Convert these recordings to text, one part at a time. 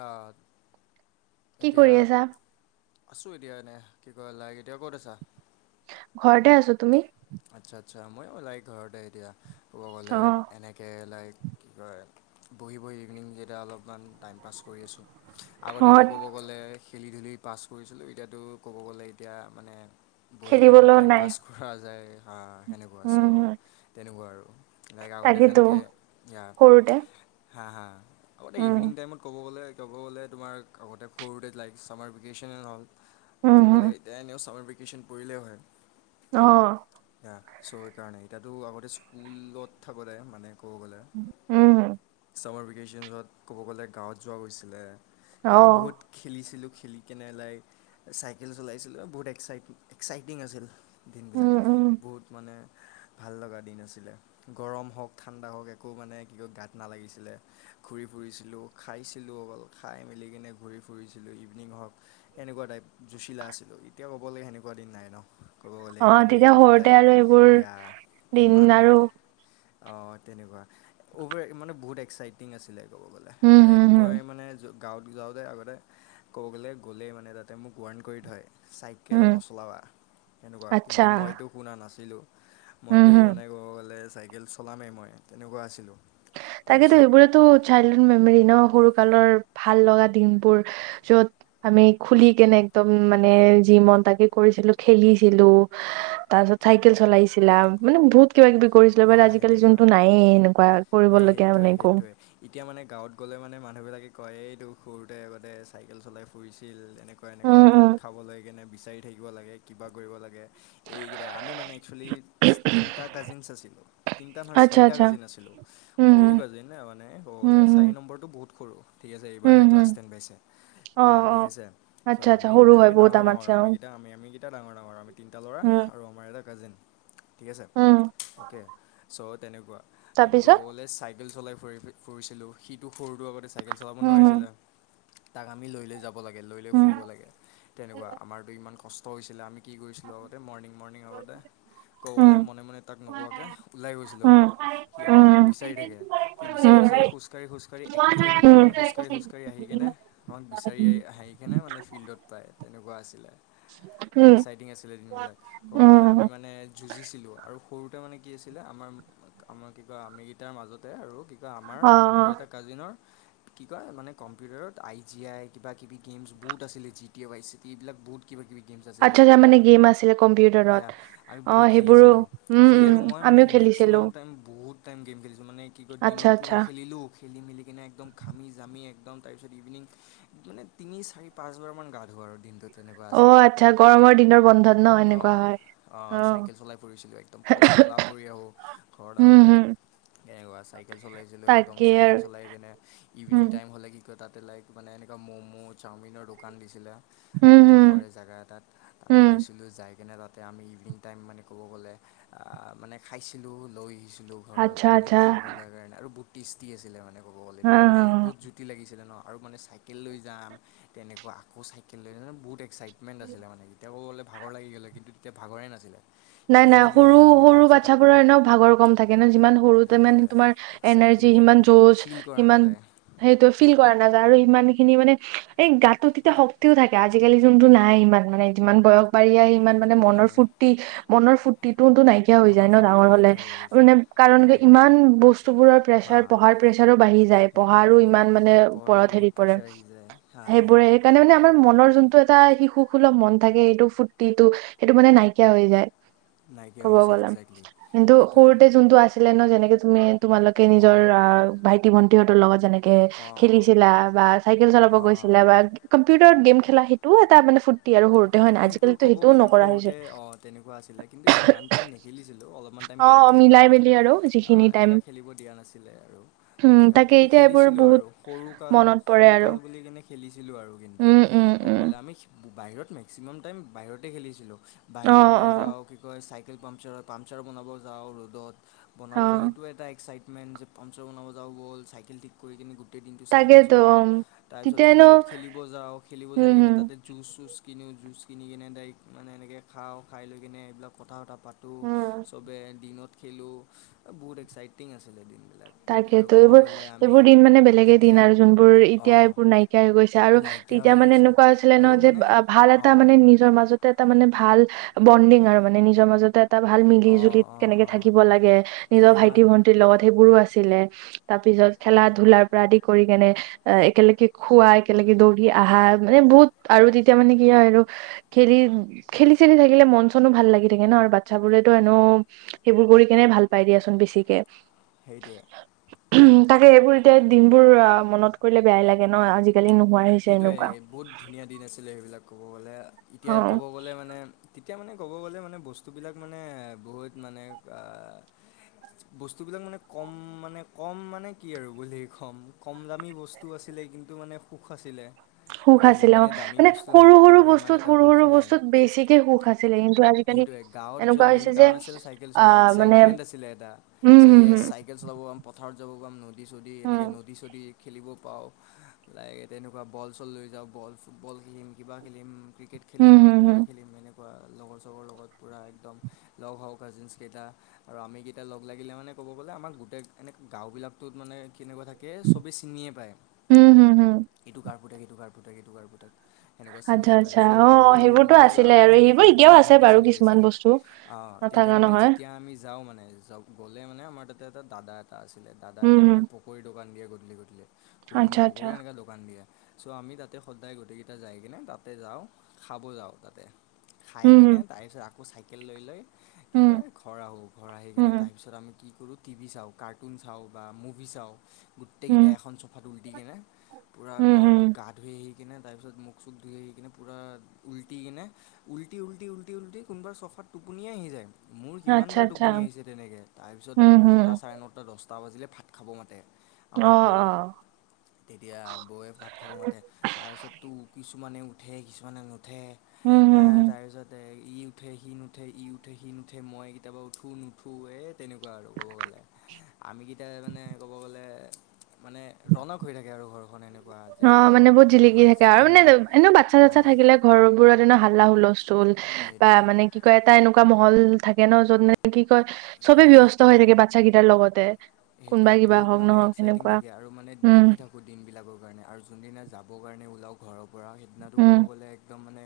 অহ, কি এতিয়া কৰি আছা? আছোঁ এতিয়া এনে, কি কয় লাইক এতিয়া ক'ত আছা? ঘৰতে আছোঁ, তুমি? আচ্ছা, আচ্ছা, ময়ো লাইক ঘৰতে এতিয়া, ক'ব গ'লে অ', এনেকে লাইক কি কয় বহি বহি ইভিনিংকেইয়া অলপমান টাইম পাছ কৰি আছোঁ, আগতেটো ঘৰত ক'ব গ'লে খেলি ধূলি পাছ কৰিছিলোঁ এতিয়াটো ক'ব গ'লে এতিয়া মানে বহি কিনে খেলিবলৈও টাইম নাই। পাছ কৰা যায় হা, সেনেকুৱা উম, হুম, চ' তেনেকুৱা আৰু লাইক আগতে তাকেতো যেনেকে আ সৰুতে হা, হা, আগতে উম, ইভিনিং টাইমত ক'ব গ'লে ক'বলৈ গ'লে তোমাৰ আগতে সৰুতে লাইক ছামাৰ ভেকেশ্যনে হ'ল। উম, হুম, ক'বলৈ এতিয়া এনেও ছামাৰ ভেকেশ্যন পৰিলেই হয়। অ'। য়া চ' সেইকাৰণে এতিয়াটো আগতে স্কুলত থাকোঁতে মানে ক'ব গ'লে, উম, ছামাৰ ভেকেশ্যনত ক'ব গ'লে গাঁৱত যোৱা হৈছিলে। ইয়া অ', বহুত খেলিছিলোঁ খেলি কেনে লাইক চাইকেল চলাইছিলোঁ বহুত এক্সাইট এক্সাইটিং আছিল। দিনবিলাক উম, উম, বহুত মানে ভাল লগা দিন আছিলে। গৰম হওঁক ঠাণ্ডা হওঁক একো মানে কি কয় গাত নালাগিছিলে ঘূৰি ফুৰিছিলোঁ। খাইছিলোঁ অকল খাই মেলি কিনে ঘূৰি ফুৰিছিলোঁ ইভিনিং হওঁক এনেকুৱা টাইপ, যুঁছিলা আছিলো, এতিয়া ক'ব লাগে সেনেকুৱা দিন নাই ন ক'ব গ'লে অ', এতিয়াতো তেতিয়া ইভিনিং সৰুতে টাইম আৰু এইবোৰ এইয়া দিন ইমান আৰু অ তেনেকুৱা অভাৰ মানে বহুত এক্সাইটিং আছিলে ক'ব গ'লে। উম, লাইক হুম, হুম, মই মানে য গাঁৱত যাওঁতে আগতে ক'ব গ'লে গ'লেই মানে তাতে মোক ৱৰ্ণ কৰি থয়। চাইকেল উম, নচলাবা, তেনেকুৱা আচ্ছা, কিন্তু মইটো শুনা নাছিলোঁ। উম, মইতো হুম, মানে ক'ব গ'লে চাইকেল চলামেই মই তেনেকুৱা আছিলোঁ। তাকেতো তাৰপিছত সেইবোৰেতো চাইল্ডহুড মেমৰী ন', সৰু কালৰ ভাল লগা দিনবোৰ য'ত আমি খুলি কেনে একদম মানে, যি মন তাকে কৰিছিলো, খেলিছিলো। তাৰপিছত চাইকেল চলাইছিলা, মানে বহুত কিবা কিবি কৰিছিলো, বাত সেয়া আজিকালি সেনেকুৱা যোনটো নায়েই এনেকুৱা। সেই, সেইটোৱে, সেইটোৱে। এতিয়া মানে গাঁৱত গ'লে মানে মানুহ বিলাকে কয়, এইটো সৰুতে আগতে চাইকেল চলাই ফুৰিছিল। তেনেকুৱা এনেকুৱা উম ভাত উম খাবলৈ কেনে বিচাৰি থাকিব লাগে কিবা কৰিব লাগে। এইকেইটা, আমি মানে এক্সোৱেলি তিনিটা কাজিনছ আছিলো। তিনিটা নহয় আচ্ছা চাৰিটা আচ্ছা কাজিন আছিলো, উম সৰু হম কাজিন মানে ক'ব উম গ'লে হম চাৰি নম নম্বৰটো বহুত সৰু ঠিক আছে উম এইবাৰহে ক্লাছ হম টেন পাইছে অ অ ঠিক আছে। আচ্ছা চ' আচ্ছা আমি সৰু মানে হয় আমি বহুত ডাঙৰ ডাঙৰ আমাতছে অ আমি কেইটা আমি কেইটা ডাঙৰ ডাঙৰ আমি তিনিটা ল'ৰা উম আৰু আমাৰ এটা কাজিন ঠিক আছে উম অ'কে। চ' তেনেকুৱা আমি ক'ব তাৰপিছত গ'লে চাইকেল চলাই ফুৰি ফুৰিছিলোঁ সিটো সৰুটো আগতে চাইকেল চলাব উম হম নোৱাৰিছিলে তাক আমি লৈ লৈ যাও লৈ লৈ উম ফুৰিব লাগে তেনেকুৱা আমাৰতো ইমান কষ্ট হৈছিলে আমি কি কৰিছিলোঁ আগতে মৰ্ণিং মৰ্ণিং আগতে উম ক'ৰবালৈ মনে মনে তাক নোকোৱাকে ওলাই গৈছিলোঁ উম আগতে সি উম আমাক বিচাৰি থাকে। সি বিচাৰি উম বিচাৰি খোজ কাঢ়ি খোজ কাঢ়ি এক কিলোমিটাৰমান খোজ কাঢ়ি খোজ কাঢ়ি আহি কেনে আমাক বিচাৰি আহিকেনে মানে ফিল্ডত পায়, তেনেকুৱা আছিলে। উম এক্সাইটিং আছিলে দিনবিলাক, ক'ব গ'লে উম আমি মানে যুঁজিছিলো আৰু সৰুতে মানে কি আছিল -ছিলে আমাৰ আমাৰ কি কয় আমিকেইটাৰ মাজতে আৰু কি কয় আমাৰ অ অ মোৰ এটা কাজিনৰ কি কয় মানে, কম্পিউটাৰত আই জি আই, কিবা কিবি গেমছ বহুত আছিলে G T A Y C T এইবিলাক বহুত কিবা কিবি গেমছ আছিলে, আচ্ছা তাৰ মানে গেম আছিলে কম্পিউটাৰত য়া আমি অ বহুত সেইবোৰো খেলিছিলোঁ। উম সি উম আৰু মই মানে আমিও খেলিছিলো মেক্সিমাম বহুত টাইম গেম খেলিছোঁ, মানে কি কয় আচ্ছা দিনত আচ্ছা পূৰা খেলিলোঁ খেলি মেলিকেনে একদম ঘামি জামি একদম, তাৰপিছত ইভিনিং মানে তিনি, চাৰি, পাঁচ বাৰ মান গা ধো আৰু দিনটোত। তেনেকুৱা অ আছিলে আচ্ছা গৰমৰ দিনৰ বন্ধত ন অ এনেকুৱা হয় অ চাইকেল চলাই ফুৰিছিলোঁ একদম ক'লা ম'লা পৰি আহো ঘৰত উম আহোঁতে হম কেনেকুৱা চাইকেল চলাইছিলোঁ একদম, তাকেই চাইকেল আৰু চলাই কেনে ইভিনিং উম টাইম হ'লে কি কয় তাতে লাইক মানে এনেকুৱা ম'ম', চাওমিনৰ দোকান দিছিলে উম হম কাষৰে জেগা এটাত। তাতে উম গৈছিলোঁ যাই কিনে তাতে আমি ইভিনিং টাইম মানে ক'ব গ'লে মানে খাইছিলোঁ লৈ আহিছিলোঁ ঘৰত আচ্ছা মানে আচ্ছা খাবলৈ কাৰণে আৰু বহুত টেষ্টি আছিলে মানে। ক'ব গ'লে, হা হা [unintelligible] [unintelligible] লাগিছিলে ন' আৰু মানে চাইকেল লৈ যাম, তেনেকুৱা আকৌ চাইকেল লৈ বহুত এক্সাইটমেণ্ট আছিলে মানে, এতিয়া গ'লে ভাগৰ লাগি গ'লে হয়, কিন্তু তেতিয়া ভাগৰে নাছিলে। নাই, খেলি নাই, মেলি সৰু, আহি কেনে সৰু তাৰপিছত বাচ্ছা আকৌ পুৰা এনেও ভাগৰ কম থাকে ন', যিমান সৰুতে ইমান সেইটোৱে তোমাৰ এক্সাইটিং এনাৰ্জি, থাকে সিমান যজ, ফিল কৰা সিমান নাযায় সেইটো ফিল কৰা নাযায়, আৰু ইমানখিনি মানে, এই গাটোত তেতিয়া শক্তিও থাকে, আজি আজিকালি যোনটো নাই, ইমান মানে যিমান বয়স বাঢ়ি আহি ইমান মানে এতিয়াতো মনৰ নাই ফূৰ্তি, মনৰ ফূতিটোওটো নাইকিয়া হৈ মনৰ যায় ন ফূৰ্তিটো ডাঙৰ হ'লে, নাইকিয়া হৈ গৈছে মানে কাৰণ কি, সেইটোৱে ইমান বস্তুবোৰৰ হা প্ৰেচাৰ, পঢ়াৰ প্ৰেচাৰো বাঢ়ি যায়। সেইটোৱে পঢ়াৰো ইমান মানে পঢ়াৰ পৰত হেৰি বহুত পৰে, প্ৰেছাৰ আহি যায় হা সেইবোৰে সেইটোৱে সেইকাৰণে, মানে ক'ব আমাৰ গ'লে মনৰ যোনটো এটা শিশু সুলভ মন থাকে, সেইটো ফূৰ্তিটো, সেইটো মানে নাইকিয়া হৈ যায়। নাইকিয়া ক'ব হৈ যায় গ'লে, একজেক্টলি কিন্তু সেইটোৱে সৰুতে যোনটো আছে ছিলে ন, যেনেকে তুমি তোমালোকে নিজৰ, অঁ ভাইটি-ভন্টিহঁতৰ লগত যেনেকে অঁ অঁ খেলিছিলা বা চাইকেল চলাব অঁ অঁ গৈছিলা বা, কম্পিউটাৰত গেম খেলা, সেইটো এটা মানে ফু ফূৰ্তি আৰু সৰুতে, হয় নাই, এই সেইটো আজিকালিতো ক'ব সেইটোও গ'লে নকৰা হৈছে। সৰুতে অঁ তেনেকুৱা আছ ছিলে কিন্তু, ইমান টাইম নেখেলিছিলোঁ, অলপমান টাইম অ খেলিব দিয়ে, মিলাই কাৰণ মেলি আৰু যিখিনি টাইম এনেকুৱা খেলিব দিয়া নাছিলে আৰু। উম এনেকা, তাকে কিন্তু এতিয়া এইবোৰ খেলিছিলোঁ বহুত আৰু, সৰুকাল, মনত পৰে আৰু সৰুকাল বুলি কিনে খেলিছিলোঁ আৰু কিন্তু। উম উম উম ক'বলে আমি বাহিৰত মেক্সিমাম টাইম বাহিৰতে খেলিছিলোঁ, অ বাহিৰত অ ওলাই যাওঁ কি কয় চাইকেল পামচাৰত পামচাৰ বনাব যাওঁ ৰ'দত, অ বনাব যাওঁ, সেইটো এটা এক্সাইটমেণ্ট যে পামচাৰ বনাবা যাওঁ ব'ল, চাইকেল ঠিক কৰি কিনে গোটেই দিনটো চাইকেল তাকেতো চলাওঁ, তাৰপিছত তেতিয়ানো ফিল্ডত খেলিব যাওঁ, খেলিব উম যাই কিনে হম তাতে জুচ-চুচ কিনো, জুচ কিনি, কিনে ডাইৰেক্ট মানে এনেকৈ খাওঁ, খাই লৈ কিনে এইবিলাক কথা পতা পাতো, উম চবে দিনত খেলো, বহুত এক্সাইটিং আছিলে দিনবিলাক। আৰু তাকেতো, ক'ব এইবোৰ গ'লে আমি এইবোৰ দিন মানে বেলেগে দিন তেতিয়া আৰু, যোনবোৰ এতিয়া অঁ এইবোৰ নাইকিয়া হৈ গৈছে। আৰু নাইকিয়া তেতিয়া হৈ মানে, গৈছে এনেকুৱা আছিলে ন আৰু যে, মানে ভাল এটা অঁ মানে নিজৰ মাজত এটা মানে ভাল, বণ্ডিং আৰু মানে, নিজৰ মাজতে। এটা ভাল অঁ মিলি-জুলি অঁ কেনেকে অঁ থাকিব লাগে, তেতিয়া নিজৰ ইমান ভাইটি-ভন্টিৰ লগত সেইবোৰো আছে। ছিলে, তাৰপিছত খেলা-ধূলাৰ পৰা আদি কৰি কেনে একেলগে খোৱা, একেলগে দৌৰি আহা মানে, বহুত আৰু তেতিয়া মানে কি হয়, আৰু খেলি, খেলি-চেলি থাকিলে মন-চনো ভাল লাগি থাকে ন, আৰু বাচ্ছাবোৰেতো এনেও সেইবোৰ কৰি কেনে, ভাল পাই দিয়াচোন বেছিকে। সেইটোৱে। তাকে এইবোৰ এতিয়া, দিনবোৰ মনত কৰিলে বেয়াই লাগে ন, আজি। সেইটোৱে বহুত ধুনীয়া দিন আছিলে, সেইবিলাক ক'ব গ'লে, এতিয়া অ' ক'ব গ'লে মানে তেতিয়া মানে, ক'ব গ'লে মানে, বস্তুবিলাক মানে, বহুত মানে বস্তুবিলাক মানে, কম মানে, কম মানে কি আৰু, বুলি কম, কম দামী বস্তু টো আছিলে, কিন্তু মানে সুখ আছিলে। সুখ এতিয়া আছিলে অ', যিমানেই দামী মানে বস্তু সৰু, নহওক কিয় সৰু সিমান বস্তুত, এটা সৰু সুখ সৰু নাই বস্তুত, বেছিকে সুখ আছিলে। কিন্তু আজি সেইটোৱে গাঁৱত যোৱা মেইন কাৰণ আছিল, চাইকেল চলোৱা, আহ মানে এক্সাইটমেণ্ট আছিলে এটা, উম যে, এই চাই হম চাইকেল চলাব পাম, পথাৰত যাব পাম, নদী-চদী হম এনেকৈ নদী-চদী খেলিব পাওঁ, লাইক তেনেকুৱা বল-চল লৈ যাওঁ, বল ফুটবল খেলিম, কিবা খেলিম, ক্ৰিকেট উম খেলিম, হম হম কিবা হম খেলিম এনেকুৱা। এনেকোৱা লগৰ-চগৰ লগত, পুৰা একদম লগ হওঁ, কাজিনছ কেইটা। আৰু আমি কেইটা, লগ-লাগিলে মানে ক'ব গ'লে, আমাক গোটেই এনেক গাঁওবিলাকত মানে, কেনেকুৱা থাকে কে চবেই চিনিয়ে পায়। উম্, হুম্, হুম্। এইটো কাৰ পুতেক, এইটো কাৰ পুতেক, এইটো কাৰ পুতেক সেনেকুৱা আচ্ছা চিনিয়ে পায় আচ্ছা ছ' মোৰ অ' সেইবোৰতো মোৰ আছিলে গাঁৱতে আৰু সেনেকে সেইবোৰ ভাল এতিয়াও বহুত আছে ভালকে বাৰু চিনি কিছুমান পাইছিলে। বস্তু অ্ তেতিয়া নাথাকা মানে নহয় যেতিয়া আমি যাওঁ মানে যাও গ'লে মানে আমাৰ তাতে এটা দাদা এটা আছিলে দাদা উম এটাই মানে হম পকৰী দোকান দিয়ে গধূলি গধূলি। ঘুগুনি, আচ্ছা আচ্ছা পকৰি এনেকা দো কান দিয়ে, চ' আমি তাতে সদায় গোটেইকেইটা যাই কিনে তাতে যাওঁ খাব যাওঁ তাতে। খাই উম কেনে তাৰপিছত আকৌ চাইকেল লৈ লৈ কি হম কয় ঘৰ আহো, ঘৰ আহি কিনে উম উম তাৰপিছত আমি কি কৰোঁ টিভি চাওঁ, কাৰ্টুন চাওঁ, বা মুভি চাওঁ উম গোটেইকেইটাই এখন চোফাত উলটি কিনে পুৰা উম উম গৰমত গা ধুই আহি কিনে তাৰপিছত মুখ চুখ ধুই আহি কিনে পুৰা উলটি কিনে উলটি উলটি উলটি উলটি কোনবা চফাত টোপনিয়েই আহি যায় মোৰ কিমান আচ্ছা বাৰ আচ্ছা টোপনি আহিছে তেনেকে তাৰপিছত উম হম নটা চাৰে নটা দছ টা বাজিলে ভাত খাব মাতে আমাৰ অ' বৌৱে অ' তেতিয়া বৌয়ে ভাত খাব মাতে তাৰপিছতো কিছুমানে উঠে কিছুমানে নুঠ ঠে উম এ হম হম তাৰ পিছতে ই উঠে সি নুঠে ই উঠে সি নুঠে মই কেতিয়াবা উঠো নুঠোৱে তেনেকুৱা আৰু ক'ব গ'লে আমিকেইটাই মানে ক'ব গ'লে মানে ৰনক হৈ থাকে আৰু ঘৰখন এনেক অ মানে বহুত জিলিকি থাকে আৰু মানে এনেও বাচ্ছা চাচ্ছা অঁ থাকিলে ঘৰ বোৰত এনেও হাল্লা হুলস্থুল বা সেইটোৱে মানে কি কয় এটা এনেকুৱা মহল থাকে ন যত ন কি কয় চবে ব্যস্ত হৈ সেইটোৱে থাকে বাচ্ছা কেইটাৰ লগতে কোনোবা সেইটোৱে কিবা বহুত হওক মানে নহওক এক্সাইটিং সেনেকুৱা থাকে আৰু মানে উম ৰখি থাক কো দিন বিলাকৰ কাৰণে আৰু যোনদিনা যাব কাৰণে ওলাও ঘৰৰ পৰা সেইদিনাটো ক'ব উম গ'লে একদম মানে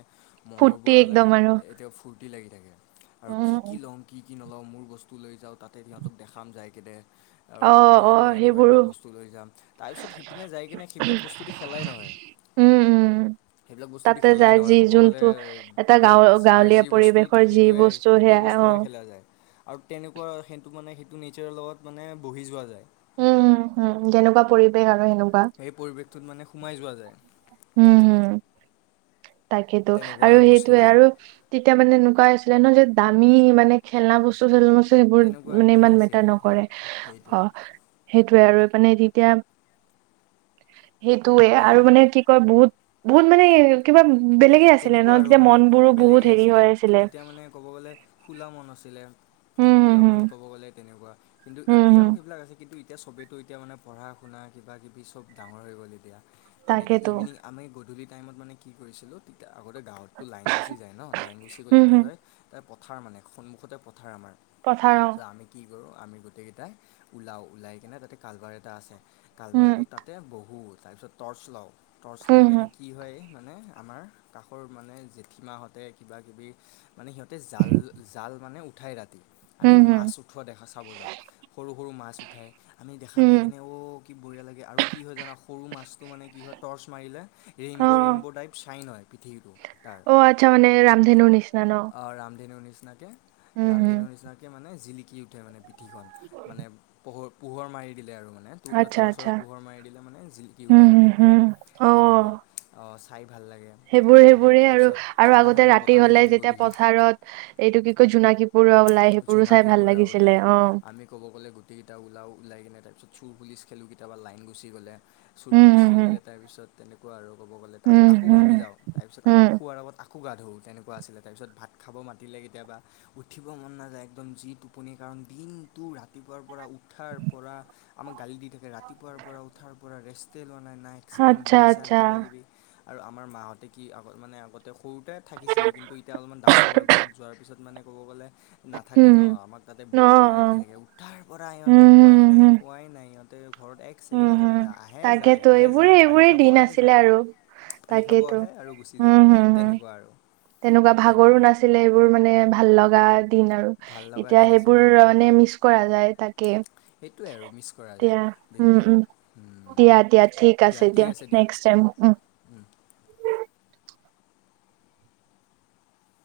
মনৰ ফূৰ্তি পৰা একদম লাইক আৰু এতিয়া ফূৰ্তি লাগি থাকে আৰু কি কি উম লওঁ কি কি নলওঁ মোৰ বস্তু লৈ যাওঁ তাতে সিহঁতক দেখাম যায় কেনে আৰু অ ক'ব অ গ'লে মই এনেকুৱা সেইবোৰো এনেকুৱা বস্তু লৈ যাম তাৰপিছত সিপিনে যাই কিনে সেইবিলাক বস্তু দি খেলাই নহয় উম উম সেইবিলাক বস্তু দি তাতে খেলাই যাই যি নহয় ক'ব গ'লে যোনটো এটা তাতে গাঁও যাৰ গাঁৱলীয়া যি বস্তু পৰিৱেশৰ যি সেইটোৱে বস্তু সেইটো সেয়া অ বস্তুৰে খেলা যায় আৰু তেনেকুৱা সেইটো সেইটো নেচাৰৰ লগত মানে বহি যোৱা যায় উম উম হম যেনেকুৱা পৰিৱেশ আৰু সেনেকুৱা সেই পৰিৱেশটোত মানে সোমাই যোৱা যায় উম হম তাকেইতো তেনেকুৱা আৰু সেইটোৱে বস্তুবিলাক আৰু তেতিয়া মানে এনেকুৱাই হৈছিলে নহয় যে দামী মানে খেলা বস্তু চেলনা বস্তু সেইবোৰ তেনেকুৱা মানে একো ইমান মেটাৰ নাছিলে নকৰে অ সেইটোৱে সেইটোয়ে আৰু মানে তেতিয়া সেইটোয়ে আৰু অঁ মানে কি কয় বহুত বহুত মানে কিবা এইটো বেলেগে আছিলে ন তেনেকুৱা আৰু তেতিয়া মানে মন বোৰো বহুত বেলেগেই হেৰি হৈ আছিলে তেতিয়া মানে ক'ব গ'লে খুলা মন আছিলে উম খুলা হম মন হম ক'ব গ'লে তেনেকুৱা কিন্তু হম হম এতিয়াও সেইবিলাক আছে কিন্তু এতিয়া চবেইতো এতিয়া মানে পঢ়া শুনা কিবা কিবি চব ডাঙৰ হৈ গ'ল এতিয়া তেনেকে তাকেতো ইভিনিং আমি গধূলি টাইমত মানে কি কৰিছিলোঁ তেতিয়া আগতে গাঁৱততো লাইন গুচি যায় ন লাইন গুচি গ'লে উম কি হম হয় এই পথাৰ মানে সন্মুখতে পথাৰ আমাৰ পথাৰ অ তে' আমি কি কৰোঁ আমি গোটেইকেইটাই ওলাওঁ ওলাই কিনে তাতে কালভাৰ এটা আছে উম কালভাৰটো তাতে বহো তাৰপিছত টৰ্চ লওঁ টৰ্চ হম লৈ কেনে হম কি হয় মানে আমাৰ কাষৰ মানে জেঠীমাহঁতে কিবাকিবি মানে সিহঁতে জাল জাল মানে উঠাই ৰাতি আমি উম হম মাছ উঠোৱা দেখা চাব যাওঁ সৰু সৰু মাছ উঠায় আমি দেখা উম পাই কিনে অ কি বঢ়িয়া লাগে আৰু কি হয় জানা সৰু মাছটো মানে কি হয় টৰ্চ মাৰিলে অ ৰেইনব' ৰেইনব' টাইপ চাইন হয় পিঠিটো তাৰ অ আচ্ছা মানে ৰামধেনুৰ নিচিনা ন অ ৰামধেনুৰ নিচিনাকে উম হম ৰামধেনুৰ নিচিনাকৈ মানে জিলিকি উ ঠে মানে পিঠিখন মানে পোহৰ পোহৰ মাৰি দিলে আৰু মানে টো আচ্ছা টৰ্চৰ আচ্ছা পোহৰ মাৰি দিলে মানে জিলিকি উঠে উম মানে হম পুৰা হম অ তেনেকুৱা অঁ চাই ভাল লাগে। সেইবোৰ সেইবোৰেই আৰু তাৰপিছত আৰু ঠাণ্ডা আগতে ঠাণ্ডা ৰাতি বতাহ দি হ'লে থাকে যেতিয়া গধূলি পথাৰত এইটো কি কয় জোনাকী পৰুৱা ওলাই সেইবোৰো চাই ভাল জোনাকীপৰুৱা লাগিছিলে ওলায় অ আমি ক'ব গ'লে গো টেইকিতা উলাও ওলাই কেনে তাৰপিছত চুৰ পুলিচ খেলো কেতিবা লাইন গুচি গ'লে। চুৰ উম পুলিচ হম হম খেলিলে তাৰপিছত তেনেকুৱা আৰু ক'ব গ'লে আকৌ উম আকৌ হম ঘামি যাওঁ। তাৰপিছত আকৌ হম শুৱাৰ আগত আকৌ গা ধুও। তেনেকুৱা আছিলে, তাৰপিছত ভাত খাব মাতিলে কেতিয়াবা উঠিব মন না যায় একদম যি টোপনি, কাৰণ দিনটো ৰাতিপুৱাৰ পৰা উঠাৰ পৰা আমাক গালি দি থাকে ৰাতিপুৱাৰ পৰা উঠাৰ পৰা ৰেষ্টে লোৱা নাই, নাই। এক ছেকেণ্ড আচ্ছা বহিছা আচ্ছা কিবাকিবি। আৰু আমাৰ মাহঁতে কি আগ মানে আগতে সৰুতে থাকিছিলে কিন্তু এতিয়া অলপমান ডাঙৰ হোৱাৰ পিছত যোৱাৰ পিছত মানে ক'ব গ'লে। নাথাকে হম ন, আমাক তাতে অ বৌহতে অ গালি দি থাকে। উঠাৰ পৰা উম সিহঁতে শুৱাই হম হম নাই, হম শুৱাই নাই ইহঁ তে ঘৰত এক উম ছেকেণ্ডো থাকে হম নাই। আহে যায়, তাকেতো আহে এইবোৰে যায়, পানী এইবোৰে খাব দিন আহে আছিলে যায়। আৰু পানী খাব তাকেইতো আহে আৰু গুচি যায়, তেনেকুৱা আৰু। তেনেকুৱা সেইটোৱে ভাগৰো নাছিলে। এইবোৰ মানে ভাল লগা দিন আৰু। ভাল লগা এতিয়া দিন সেইবোৰ আছিলে মানে মিচ কৰা যায় তাকে। সেইটোৱে আৰু মিছ কৰা যায় দিয়া, উম দিনবিলাক উম। দিয়া দিয়া ঠিক আছে দিয়া নেক্সট। [unintelligible] উম উম